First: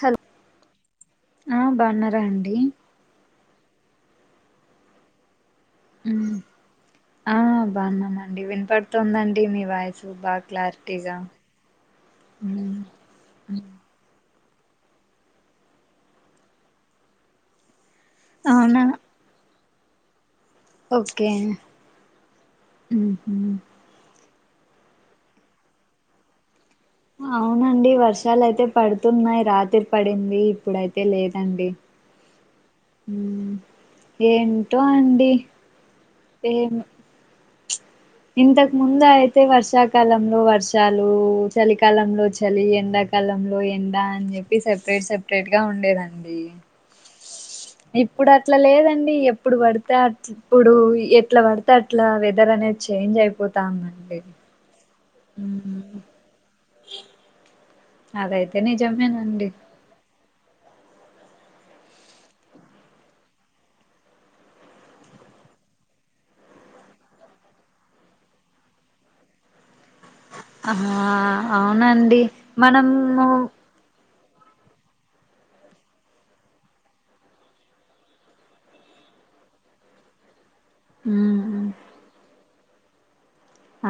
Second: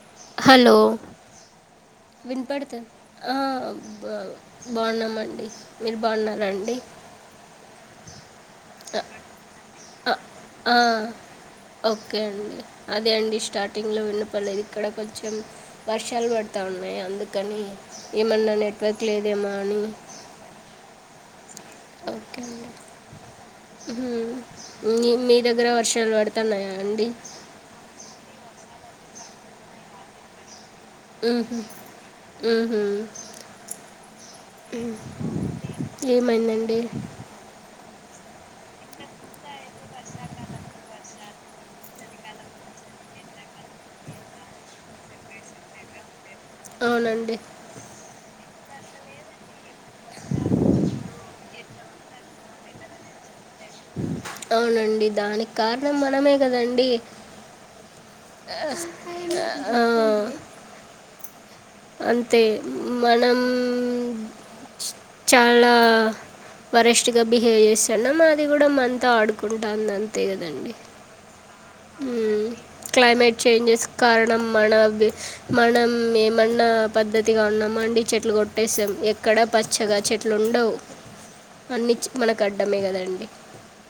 Hello hello ఆ బాగున్నారా అండి వినిపడు ఆ బా బాగున్నామండి మీరు బాగున్నార అండి ఆ బాగున్నామండి వినపడుతుందండి మీ వాయిస్ ఆ, బాగ ఆ, క్లారిటీగా ఓకే అండి అదే అండి స్టార్టింగ్లో విన్న వాళ్ళది ఇక్కడ కొంచెం వర్షాలు పడతాన్నాయి అందుకని ఏమన్నా అవునా నెట్వర్క్ లేదేమో అని ఓకే ఓకే అండి హ్మ్ మీ మీ దగ్గర వర్షాలు పడతన్నాయా అవునండి వర్షాలు అయితే పడుతున్నాయి్ రాత్రి పడింది ఇప్పుడై తే లేదండి ఉహ్మ్ ఏంటో హ్మ్ అండి ఏం ఏమైందండి ఇంతకు ముందు అయితే వర్షాకాలంలో వర్షాలు చలికాలంలో చలి ఎండ డ కాలంలో ఎండ అని చెప్పి సపరేట్ సపరేట్గా ఉండేదండి అవునండి ఇప్పుడు అట్లా లేదండి ఎప్పుడు పడితే అ ఇప్పుడు ఎట్లా పడితే అట్లా వెదర్ అనేది చేంజ్ అయిపోతాదండి అవునండి దానికి కారణం మనమే కదండి అదైతే నిజమేనండి ఆ అంతే మనం చాలా వరస్ట్గా బిహేవ్ చేస్థానం మాది కూడా మంతో ఆడుకుంటాంది అంతే ఆ కదండి అవునండి హ్మ్ మనము క్లైమేట్ చేంజెస్ కారణం మన మనం ఏమన్నా పద్ధతిగా ఉన్నాము అండి చెట్లు కొట్టేసాం ఎక్కడా పచ్చగా చెట్లు ఉండవు ఉమ్, అన్ని మనకు అడ్డమే కదండి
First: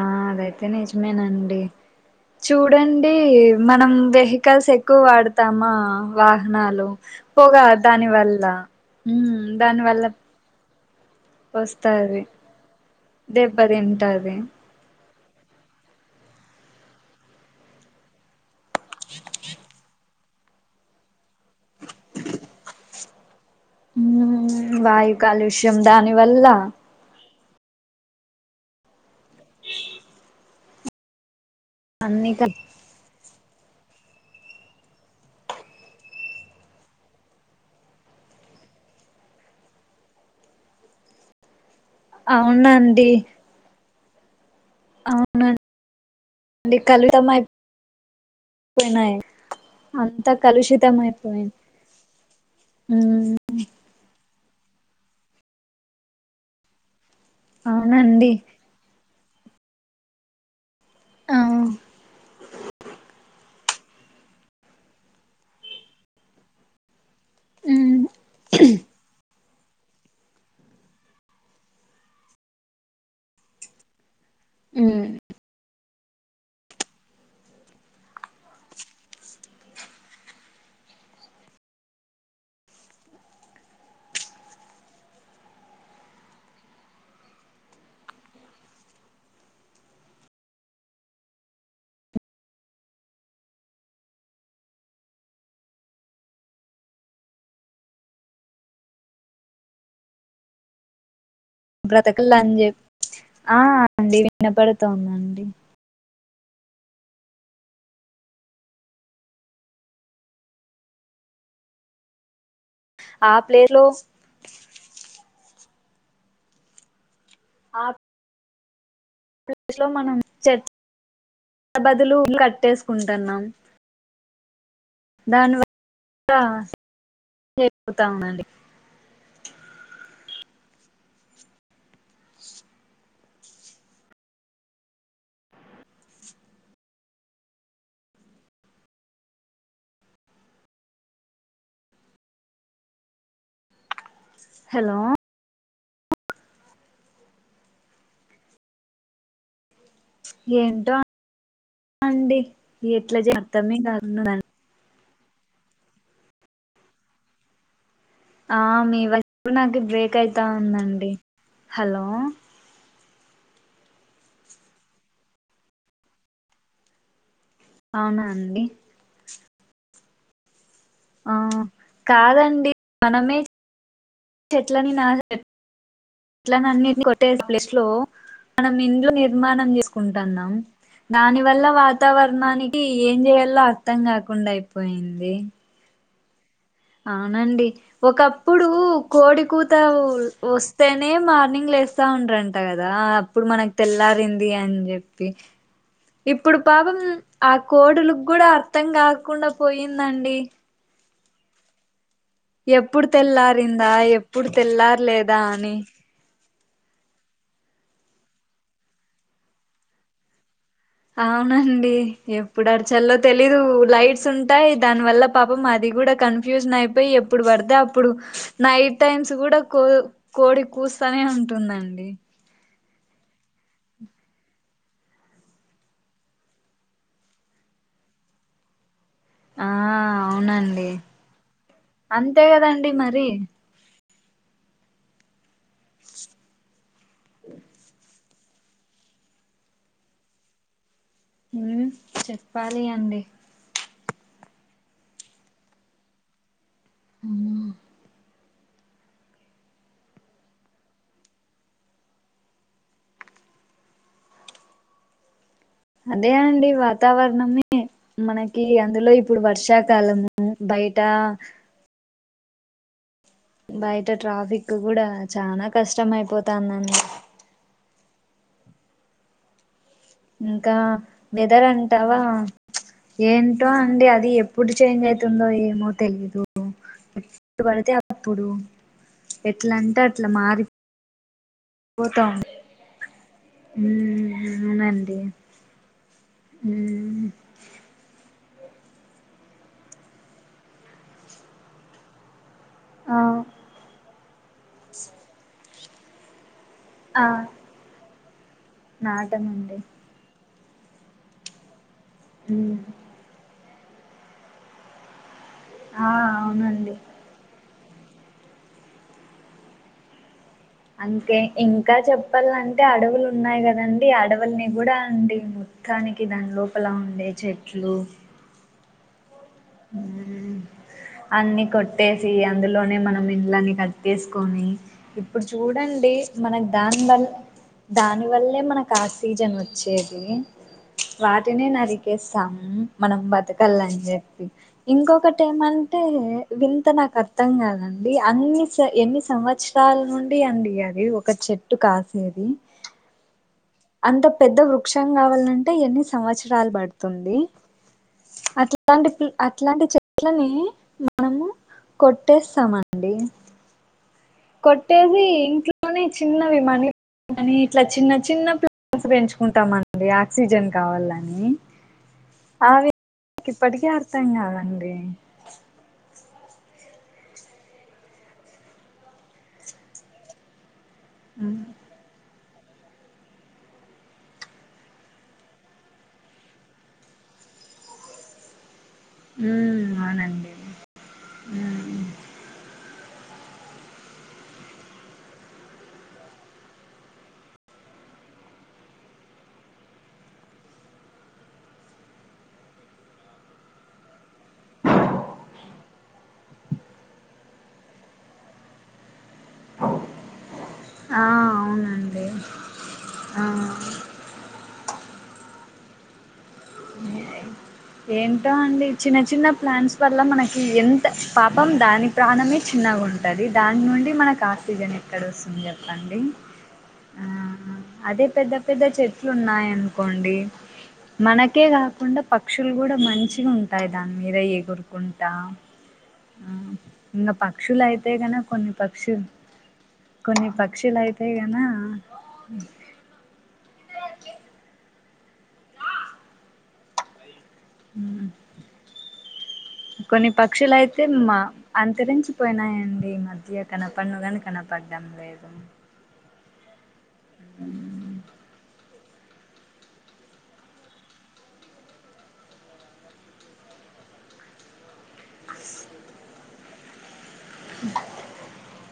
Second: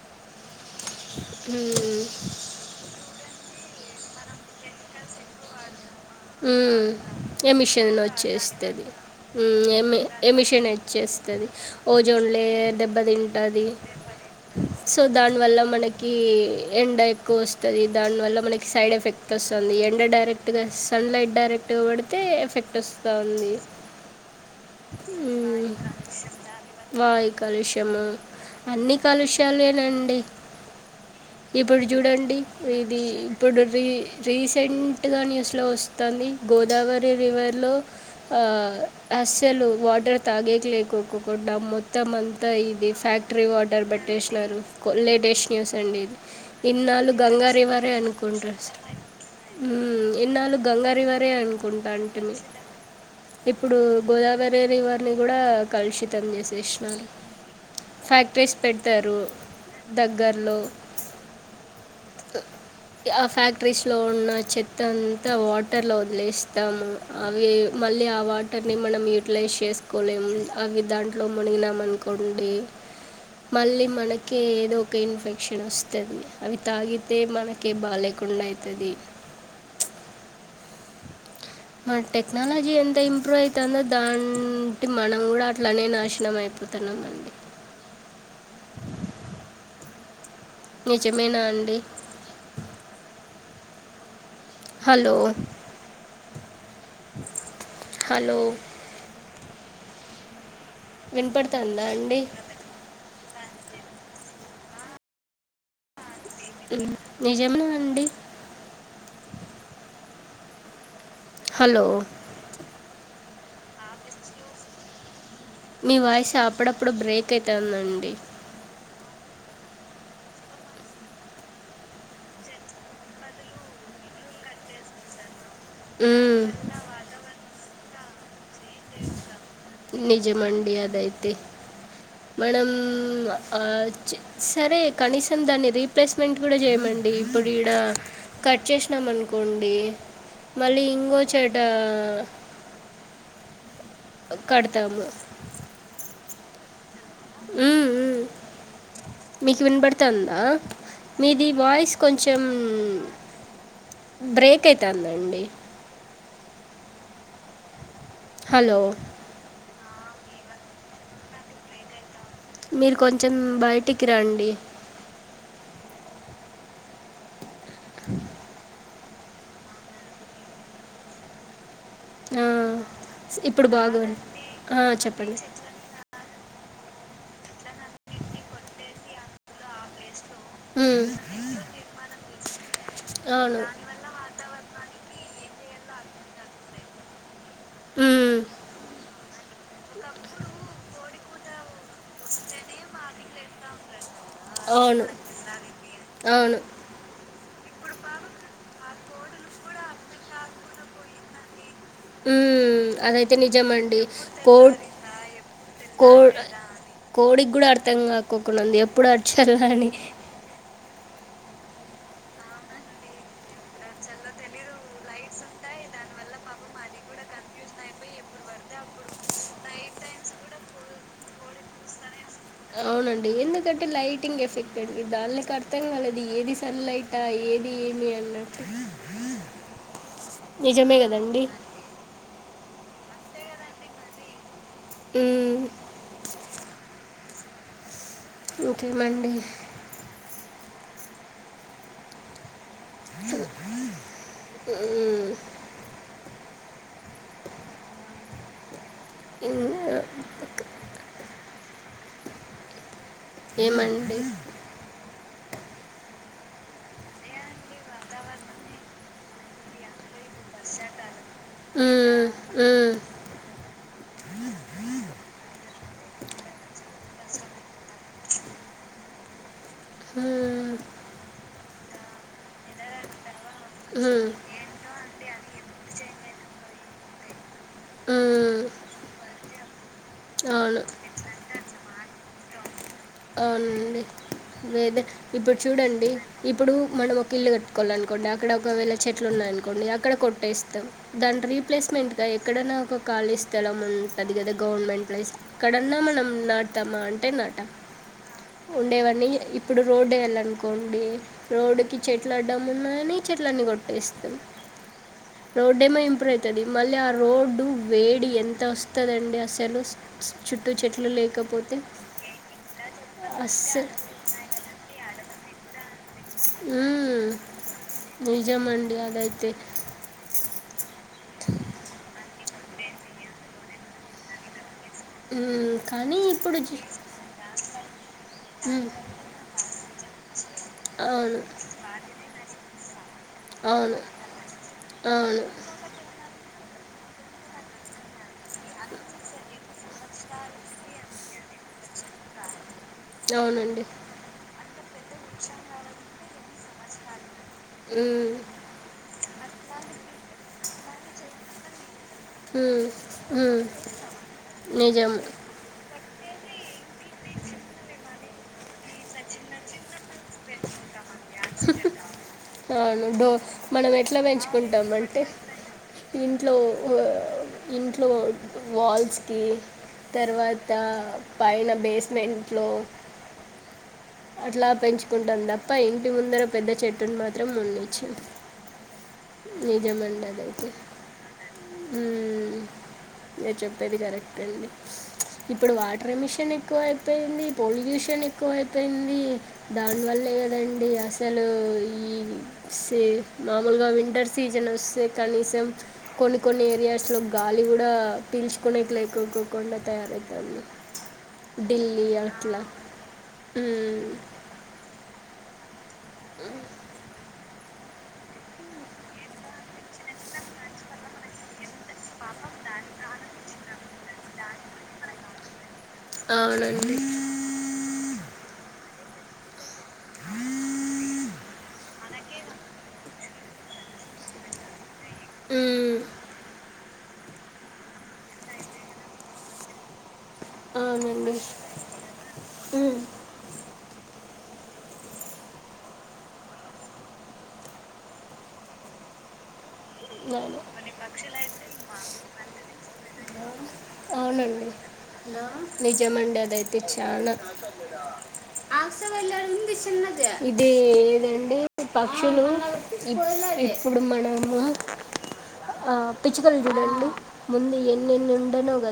ఆ అదైతే నిజమేనండి మ్మ్. చూడండి మనం వెహికల్స్ ఎక్కువ వాడతామా ఉ వాహనాలు పొగ ఎమిిషన్ దాని వల్ల వచ్చేస్తది దాని ఏమి వల్ల ఏమిిషన్ చేస్తది వస్తది ఓజోన్ లేయర్ దెబ్బ తింటాది దెబ్బతింటది సో దాని వల్ల మనకి ఎండ ఎక్కువ వస్తుంది దాని వల్ల మనకి సైడ్ ఎఫెక్ట్ వస్తుంది ఎండ డైరెక్ట్గా సన్ లైట్ డైరెక్ట్గా పడితే ఎఫెక్ట్ వస్తుంది వాయు కాలుష్యం దానివల్ల కలుషము అన్ని కలుషాలేనండి ఇప్పుడు అన్ని చూడండి క ఇది ఇప్పుడు రీ రీసెంట్గా న్యూస్ లో వస్తు వస్తుంది గోదావరి రివర్లో ఆ అస్సలు వాటర్ తాగేకి లేకోకుకుండా మొత్తం మొత్తం అంతా ఇది అవునండి ఫ్యాక్టరీ వాటర్ పెట్టేసినారు లేటెస్ట్ అవునండి న్యూస్ అండి ఇది ఇన్నాళ్ళు కలుషితం గంగ రివారే అనుకుంటూ అయిపోయినాయి హ్మ్ అంతా ఇన్నాళ్ళు గంగ కలుషితం రివర్ఎ అయిపోయింది అనుకుంటాంటిమి ఉమ్ ఇప్పుడు గోదావరి రివర్ని కూడా కలుషితం చేసేసినారు అవునండి ఫ్యాక్టరీస్ పెడతారు దగ్గర్లో అ ఆ ఫ్యాక్టరీస్లో ఉన్న చెత్త అంతా వాటర్లో వదిలేస్తాము అవి ఉమ్ మళ్ళీ ఆ వాటర్ని మనం ఊ్టిలైజ్ చేసుకోలేం అవి దాంట్లో మునిగినం అనుకోండి మళ్ళీ మనకి ఏదోక ఉమ్ ఇన్ఫెక్క్షన్స్తు ది అవి తాగితే మనకే బాలేకుండా అయితది మన టెక్నాలజీ ఎంత ఇంప్రూవ్ అవుతుందో దాంటి మనం కూడా అట్లనే నాశనం అవుతుంది అయిపోతాణమండి నిజమేనా అండి హలో హలో వినపడ్ బ్రతకల అని చె ఆ అండి వినపడతోంది నిజమా అండి హలో ఆ ప్లేర్ లో మీ వాయిస అప్పుడప్పుడు బ్రేక్ అయితా ఆ ఉందండి లో మనం చె బదులు కట్టేసుకుంటున్నాం ధన్వా మ్మ్ చేపోతా ఉనండి నిజం మడి అదైతే మనం ఆ సరే కనీసం దాన్ని రీప్లేస్మెంట్ కూడా చేయమండి ఇప్పుడు ఈడ కట్ చేసినాం అనుకోండి మళ్ళీ ఇంకో చెట అ కడుతము మ్మ్ మీకు వినబడుతందా ఏంటో మీది వాయిస్ అండి కొంచెం ఎట్లా చే అర్థమే కాకుండాండి బ్రేక్ అయితుందండి ఆ మీ వాయిస్ కూడా నాకు బ్రేక్ అయితా ఉందండి హలో మీరు కొంచెం బయటికి రండి అవునా అండి ఆ ఆ, కాదండి మనమే ఇప్పుడు బాగుంది ఆ, చెట్లని నా చెప్పండి చె అట్లాన్ని కొట్టే ప్లేస్ లో మనం ఇండ్లు నిర్మాణం చేసుకుంటున్నాం ఉమ్, దాని వల్ల వాతావరణానికి ఏం అవును చేయాలో అర్థం కాకుండా అయిపోయింది అవునండి ఉమ్, ఒకప్పుడు కోడి కూతు వస్తేనే మార్నింగ్ లేస్తా ఉండ్రంట కదా అప్పుడు మనకి తెల్లా మరింది అని అవును చెప్పి అవును ఇప్పుడు పాపం ఆ కోడులుకి కూడా అర్థం కాకుండా పోయిందండి ఉ ఎప్పుడు అదైతే తెల్లారిందా నిజమండి ఎప్పుడు కోట్ తెల్లారలేదా అని కో కోడికి కూడా అర్థం కాక్కక్కడా ఉంది ఎప్పుడు అర్చలా అని అవునండి ఎప్పుడు అరచల్లో తెలీదు లైట్స్ ఉంటాయి దానివల్ల పాపం మాది కూడా కన్ఫ్యూజన్ అయిపోయి ఎప్పుడు పడతే అప్పుడు నైట్ టైమ్స్ కూడా కోడి కూచ వస్తానే ఉంటుందండి అవునండి ఎందుకంటే లైటింగ్ ఎఫెక్ట్ అండి దానినికి అర్థం కాలేదు ఏది సన్ లైట్ అహ ఏది ఏమి అనట్టు ఆ అవునండి గదండీ! అంతే కదండి మరి మ్మ్ ఇంకేమండి చెప్పాలి అండి మ్మ్ అవునా ఈ హ్ ఏమండి అదే అండి వాతావరణమే మనకి అందులో ఇప్పుడు వర్షా కాలము బైట ఊమ్ బయట ట్రాఫిక్ గూడ చనా కష్టం అయిపోతా నన్ను హ్మ్. ఇంకా వెదర్ అంటావ ఏం టో అండి హ్మ్. అది ఎప్పుడు చేంజ్ అవుతుందో ఏమో తెలీదు ఎప్పుడు పడితే అప్పుడు హ్మ్. ఎట్ల అంటే అట్ అవును పోత ఉండె అవునండి వేదే అవునండి ఇప్పుడు చూడండి ఇప్పుడు మనం ఉమ్ ఒక ఇల్లు కట్టుకోవాలి అనుకోండి ఇక్కడ ఒకవేళ చెట్లు ఉన్నాయినుకోండి అక్కడ కొట్టేస్తాం దాని రీప్లేస్మెంట్ గ ఎక్కడన్న ఒక ఆ ఖళీ స్థలం ఉంటంది కద గవర్నమెంట్ ప్లేస్ ఎక్కడన్నా మనం నా ఆ అంటే నాట ఉండేవన్నీ నాటమండి ఇప్పుడు రోడ్డు [inaudible] అనుకోండి రోడ్డు కి చెట్లు అడ్డం ఉమ్ ఉన్నాయని చెట్లన్నీ కొట్ ఇస్తం రోడ్ ఏమో ఆ ఇంప్రూవ్ అవుతుది అవునండి మళ్ళీ ఆ రోడ్డు వేడి ఎంత ఒస్తదండి అసలు చుట్టూ చెట్లు అంటె లేకపోతే ఇంక చెప్పాలం టె అడవులు ఉన్నాయి అస్సలు కదండి అడవుల్ని కూడ అండి దానికి దాని లోపల మ్మ్. ఉండే చెట్లు నిజమండి అదైతే ఊమ్ అన్ని కొట్టేసి అ అందులోనే మనం ఇళ్లని కట్ చేసుకోని ఇప్పుడు మ్మ్. చూడండి కానీ ఇప్పుడు మనకు జి- దాన్బల్ దాని వల్లే మ్మ్. మనకు ఆక్సిజన్ వచ్చేది అవును వాటినె నరికేస్తాము మనం బతకాలని అవును జెప్పి ఇంకొకటి అవును ఏమంటే వింత నాకు అర్థం కాదండి అన్ని స ఎన్ని సంవత్సరాల నుండి అండి అది ఒక చెట్టు కాసేది అవునండి అంత పెద్ద వృక్షం కావాలంటే ఎన్ని సంవత్సరాలు బడుతుంది ఉమ్ అట్లాంటివి అట్లాంటి చెట్లనే మనము కొట్టేస్తామ ఉమ్, అండి ఉమ్. నిజం కొట్టేసి ఇంట్లోనే చిన్న విమాని కాని ఇట్ల చిన్న చిన్న ప్లాన్స్ పెంచుకుంటాం మనం ఇది ఆక్సిజన్ కావాలని అవి అవును డో నాకు ఇప్పటికీ మనం ఎట్ల అర్థం పెంచుకుంటాం కాదండి అంటె ఇంట్లో ఇంట్లో వాల్స్కి తర్వా త ఉమ్ పైన బేస్మెంట్ లో అట్లా పెంచుకుంటాం తప్ప ఇంటి ముందర పెద్ద చెట్టుని మాత్రం మునిచ్చ ఉమ్, నిజమండి అవునండి అదయితే ఉమ్ మీర్ చెప్పేది కరెక్ట్ అండి. ఇప్పుడు వాటర్ మిషన్ ఎక్కువ అయిపోయింది. పొల్యూషన్ ఎక్కువ అయిపోంది. అయింది దానివల్లే కదండి అసలు ఈ సే మాములు వింటర్ సీజన్ వస్తే కనీసం కొన్ని కొన్ని ఏరియాస్ లో గాలి కూడా పీల్చుకొ మైక్ లైకోకుకుండా తయారైతాన్ది ఆ ఢిల్లీ అవునండి అట్ల ఆ అ ఏ ఏంటో అండి చిన్న చిన్న ప్లాన్స్ వల్ల మనకి ఎంత పాపం దాని ప్రాణమే చిన్న గా ఉంటది దాని నుండి మన ఆర్సిజన్ ఎక్కడ వస్తుంది. చెప్పండి అవునండి ఆ అదే పెద్ద పెద్ద చె లున్నాయినుకోండి మనకే కాకుండా ప క్షులు కూడా మంచిగా ఉంటాయి దాని మీద ఎగురుకుంటా మ్మ్. ఆ ఇంకా పక్షులు అయితే కన కొన్ని పక్షులు కొన్ని పక్షులు అయితాయి అవునండి కనా మ్మ్. అ కొన్ని అవును. పక్షులయితే మా అంతరించిపోయినాయండి ఈ మధ్య కనపడను గాని అవునండి కనపడ్డం లేదు నిజమండి అదైతే చనా ఇదే ఇదండి పక్షులు ఇప్పుడు మనము ఆ పిచ్చకల్గుడాళ్ళు ముందు ఎన్నిఎన్నినుండనో గ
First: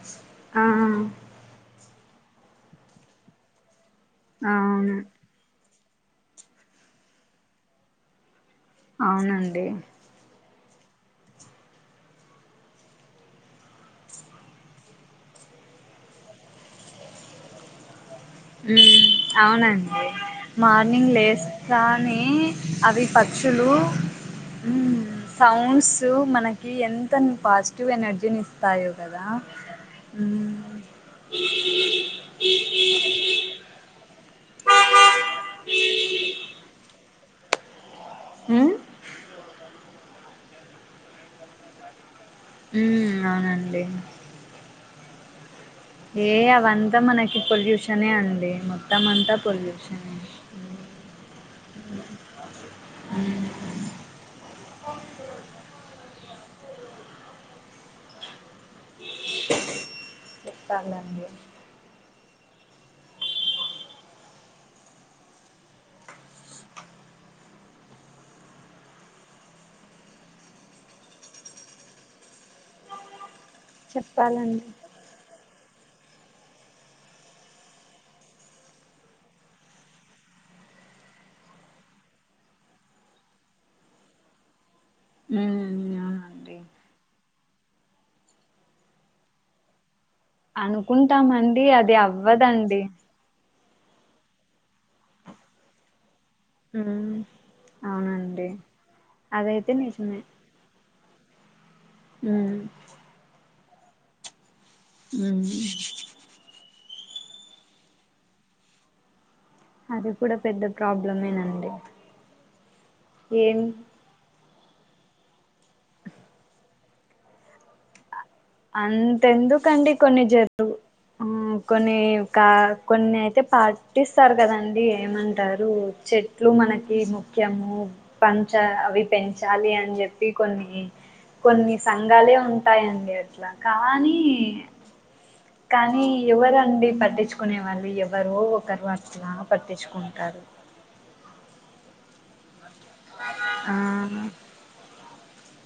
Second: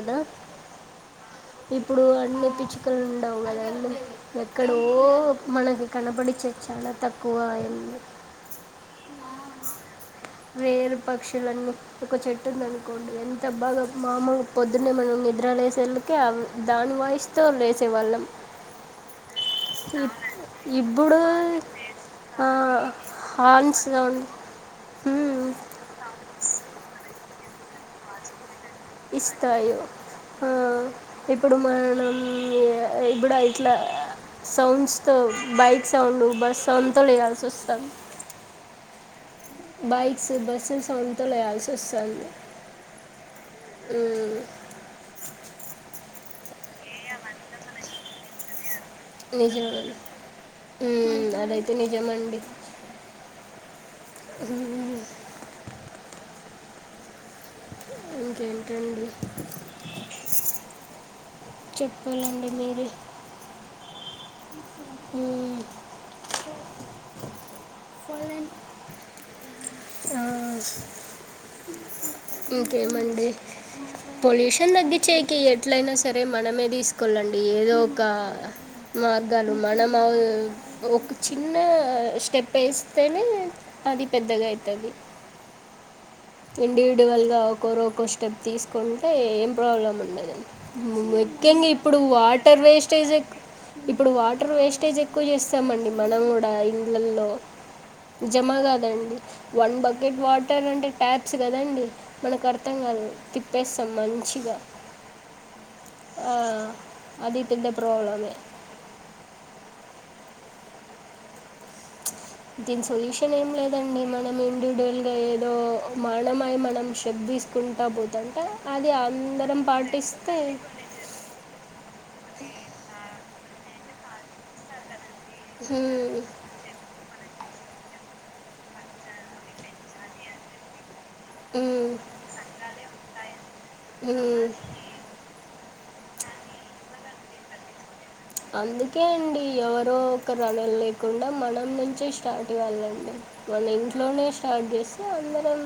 ఆహ ఇప్పుడు అన్ని పిచ్చుకలు ఉండవు కదాండి ఎక్కడో అవును మనక కనబడి చెచ్చానా తక్కువ అయింది అవునండి వేరు పక్షులన్నీ ఒక చెట్టు ఉంది అనుకోండి ఎంత బాగా మామలుగా పొద్దు పొద్దున్నే మనం నిద్ర లేసేళ్కే దాని వాయిస్తో లేసేవాళ్ళం. మ్ అవునండి ఇప్- మార్నింగ్ ఇప్పుడు లేస్తనీ అవి పక్షులు హార్న్ సౌండ్ ఉహు హ్మ్. సౌండ్స్ మనకి ఎంత పాజిటివ్ ఎనర్జీని ఇస్తాయో కదా ఇస్తాయో ఆ ఉమ్ ఇప్పుడు మనం ఎ ఇప్పుడు ఐ ఇట్లా సౌండ్స్తో బైక్ సౌండ్, బస్ సౌండ్తో లెయాల్సి వస్తాంది. హ బైక్స్ బస్సెస్ సౌండ్స్ తో లెయాల్సి వస్తది. ఉ అవునండి ఏ అవంతా మనకి పొల్యూషనే అండి మొత్తం అంతా నిజమె పొల్యూషనే మ్ అదైతే నిజమండి అహ ఇంకేంటండి? చెప్పాలండి చెప్పాలండి మీరే? అ పోలేన్ ఆ ఇంకేంమండి చెప్పాలండి పొల్యూషన్ తగ్గించేకి ఎట్లయినా సరే మనమే తీసుకోవళండి ఏదో ఒక మార్గాలు మనం అవు ఒక చిన్న స్టెప్ వేస్తేనే అది పెద్దగా అయి ఉ అవును ఆంటి ఇండివిడ్యువల్ గా ఒకరక్క స్టెప్ తీసుకుంటే ఏం ప్రాబ్లం ఉండదు. అనుకుంటామండి ముఖ్యంగా అది ఇప్పుడు వాటర్ అవ్వదండి వేస్టేజ్ ఇప్పుడు వాటర్ వేస్టేజ్ ఎక్కువ చేస్తామండి మనం కూడా దా ఉమ్ ఇళ్లల్లో అవునండి జమ కాదండి అదైతే వన్ బకెట్ నిజమే వాటర్ అంటే ట్యాబ్స్ కదండి మనకు అర్థం కాదు తిప్పేస్తాం మంచిగా అ ఆ, అది తింటే ప్రాబ్లమె అది కూడా పెద్ద ప్రాబ్లమేనండి దీని సొల్యూషన్ ఏం లేదండి మనం ఏం డోల్గా ఏదో మరణంమై మనం షక్ తీసుకుంటా పోతాం అంతెందుకండి కొన్ని జదు ఆ కొన్నికా కొన్ని అయితే పా పుట్టిస్తారు కదండి ఏమంటారు హ్మ్, చెట్లు మనకి ముఖ్యము పంచ అవి పెంచాలి అని జెప్పి కొన్ని కొన్ని హ్మ్, సంఘాలే ఉంటాయండి అట్ల కానీ హ్మ్. కానీ ఎవరండి పట్టించుకునే వాళ్ళు ఎ అందుకే అండి ఎవరో ఒక రనులు లేకుండా మన మన నుంచే స్టార్ట్ కావ్వలండి మన ఇంట్లోనే ఆ స్టార్ట్ చేస్తే అందర్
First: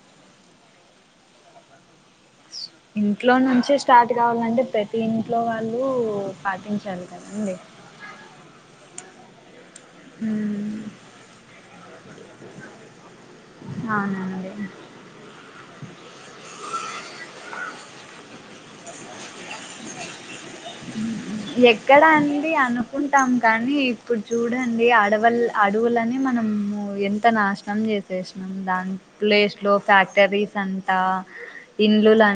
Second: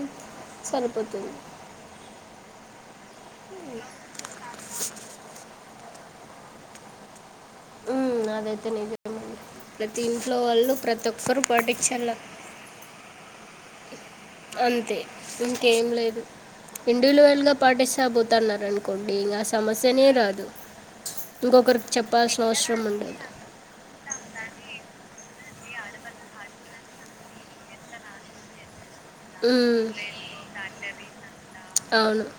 సరిపోతుంది ఇంట్లో నుంచే స్టార్ట్ కావాలంటే ప్రతి ఇంట్లో వాళ్ళు నువ్వు పాటించాలి కదండి అదైతే నిజమండి ప్రతి ఇంట్లో వాళ్ళు మ్మ్ ప్రతి ఒక్కరు పాటిక్షళ్ళ అవునండి అంతే ఇంకేం లేదు ఇండివిజువల్ గా పాటిస్తాబోతన్నరు అనుకోండి ఇంగ ఆ సమస్యనే రాదు ఇంకొకరికి ఎక్కడ చెప్పాల్సిన అండి అవసరం ఉండదు అనుకుంటాం కానీ ఇప్పుడు చూడండి ఆడవల్ల అడవులని మనము ఎంత నాశనం చేసేసినం దాని ప్లేస్ లో ఉమ్, ఫ్యాక్టరీస్ అంతా అవును ఇంలుల